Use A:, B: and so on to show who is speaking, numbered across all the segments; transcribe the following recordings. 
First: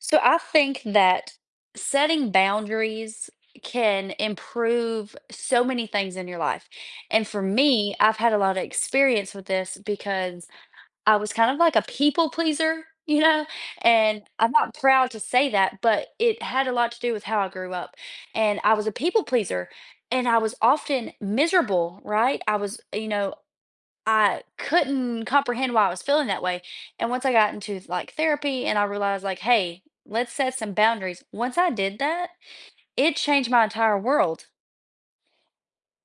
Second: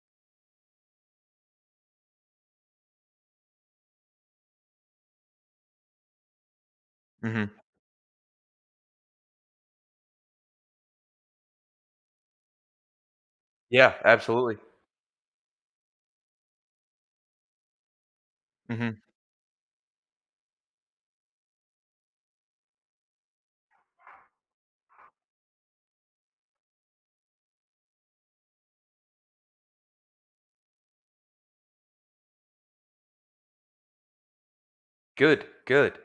A: So I think that setting boundaries can improve so many things in your life, and for
B: Mhm.
A: me, I've had a lotta experience with this, because I was kind of like a people pleaser, you know,
B: Yeah,
A: and I'm
B: absolutely.
A: not proud to say that, but it had a lot to do with how I grew up, and I was a
B: Mhm.
A: people pleaser, and I was often miserable, right, I was you know, I couldn't comprehend why I was feeling that way, and once I got into th like, therapy and I realized like, "Hey, let's set some boundaries," once I did that, it changed my entire world.
B: Good, good.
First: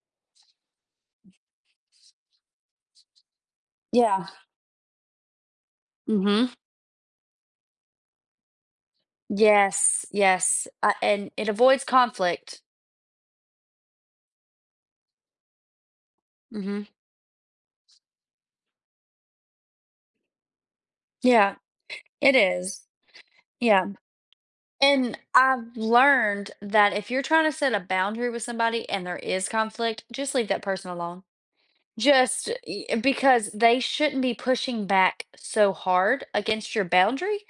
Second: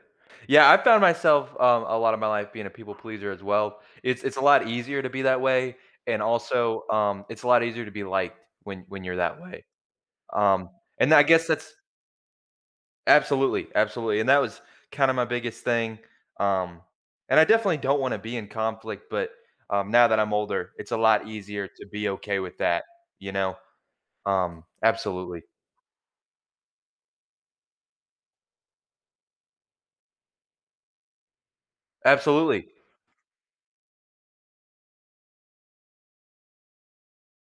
B: Yeah, I found myself, um, a lot of my life being a people pleaser as well. It's
A: Yeah.
B: it's a lot easier to be that way and
A: Mhm.
B: also, um, it's a lot easier to be liked when when you're that way.
A: Yes, yes,
B: Um,
A: uh,
B: and then I
A: and
B: guess
A: it
B: that's
A: avoids conflict.
B: Absolutely, absolutely, and that was kinda my biggest thing, um,
A: Mhm.
B: and I definitely don't wanna be in conflict, but, um, now that I'm older, it's a lot
A: Yeah,
B: easier to be
A: it
B: okay with
A: is.
B: that, you know,
A: Yeah,
B: um,
A: and
B: absolutely.
A: I've learned that if you're trying to set a boundary with somebody and there is conflict, just leave that person alone. Just
B: Absolutely.
A: y because they shouldn't be pushing back so hard against your boundary,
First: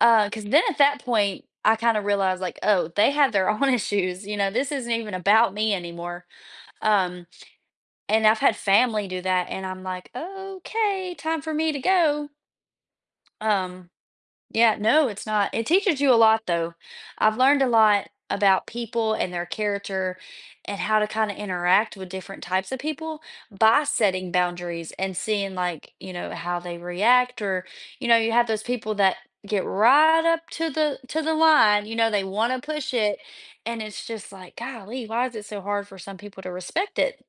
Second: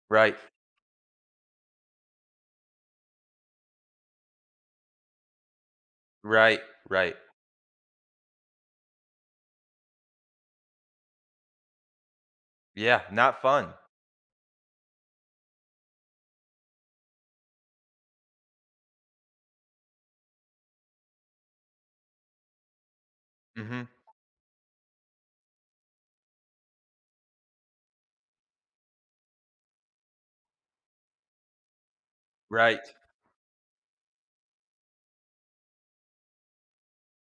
A: uh,
B: Right.
A: 'cause then at that point, I kind of realized like, "Oh, they have their own issues, you know, this isn't even about me anymore."
B: Right, right.
A: Um, and I've had family do that, and I'm like, "Okay, time for me to go."
B: Yeah, not fun.
A: Um, yeah, no, it's not it teaches you a lot, though. I've learned a lot about people and their character and how to kinda interact with different types of people by
B: Mhm.
A: setting boundaries and seeing, like, you know, how they react or, you know, you have those people that get right up to the to the line, you know, they want to
B: Right.
A: push it and it's just like, "Golly, why is it so hard for some people to respect it?"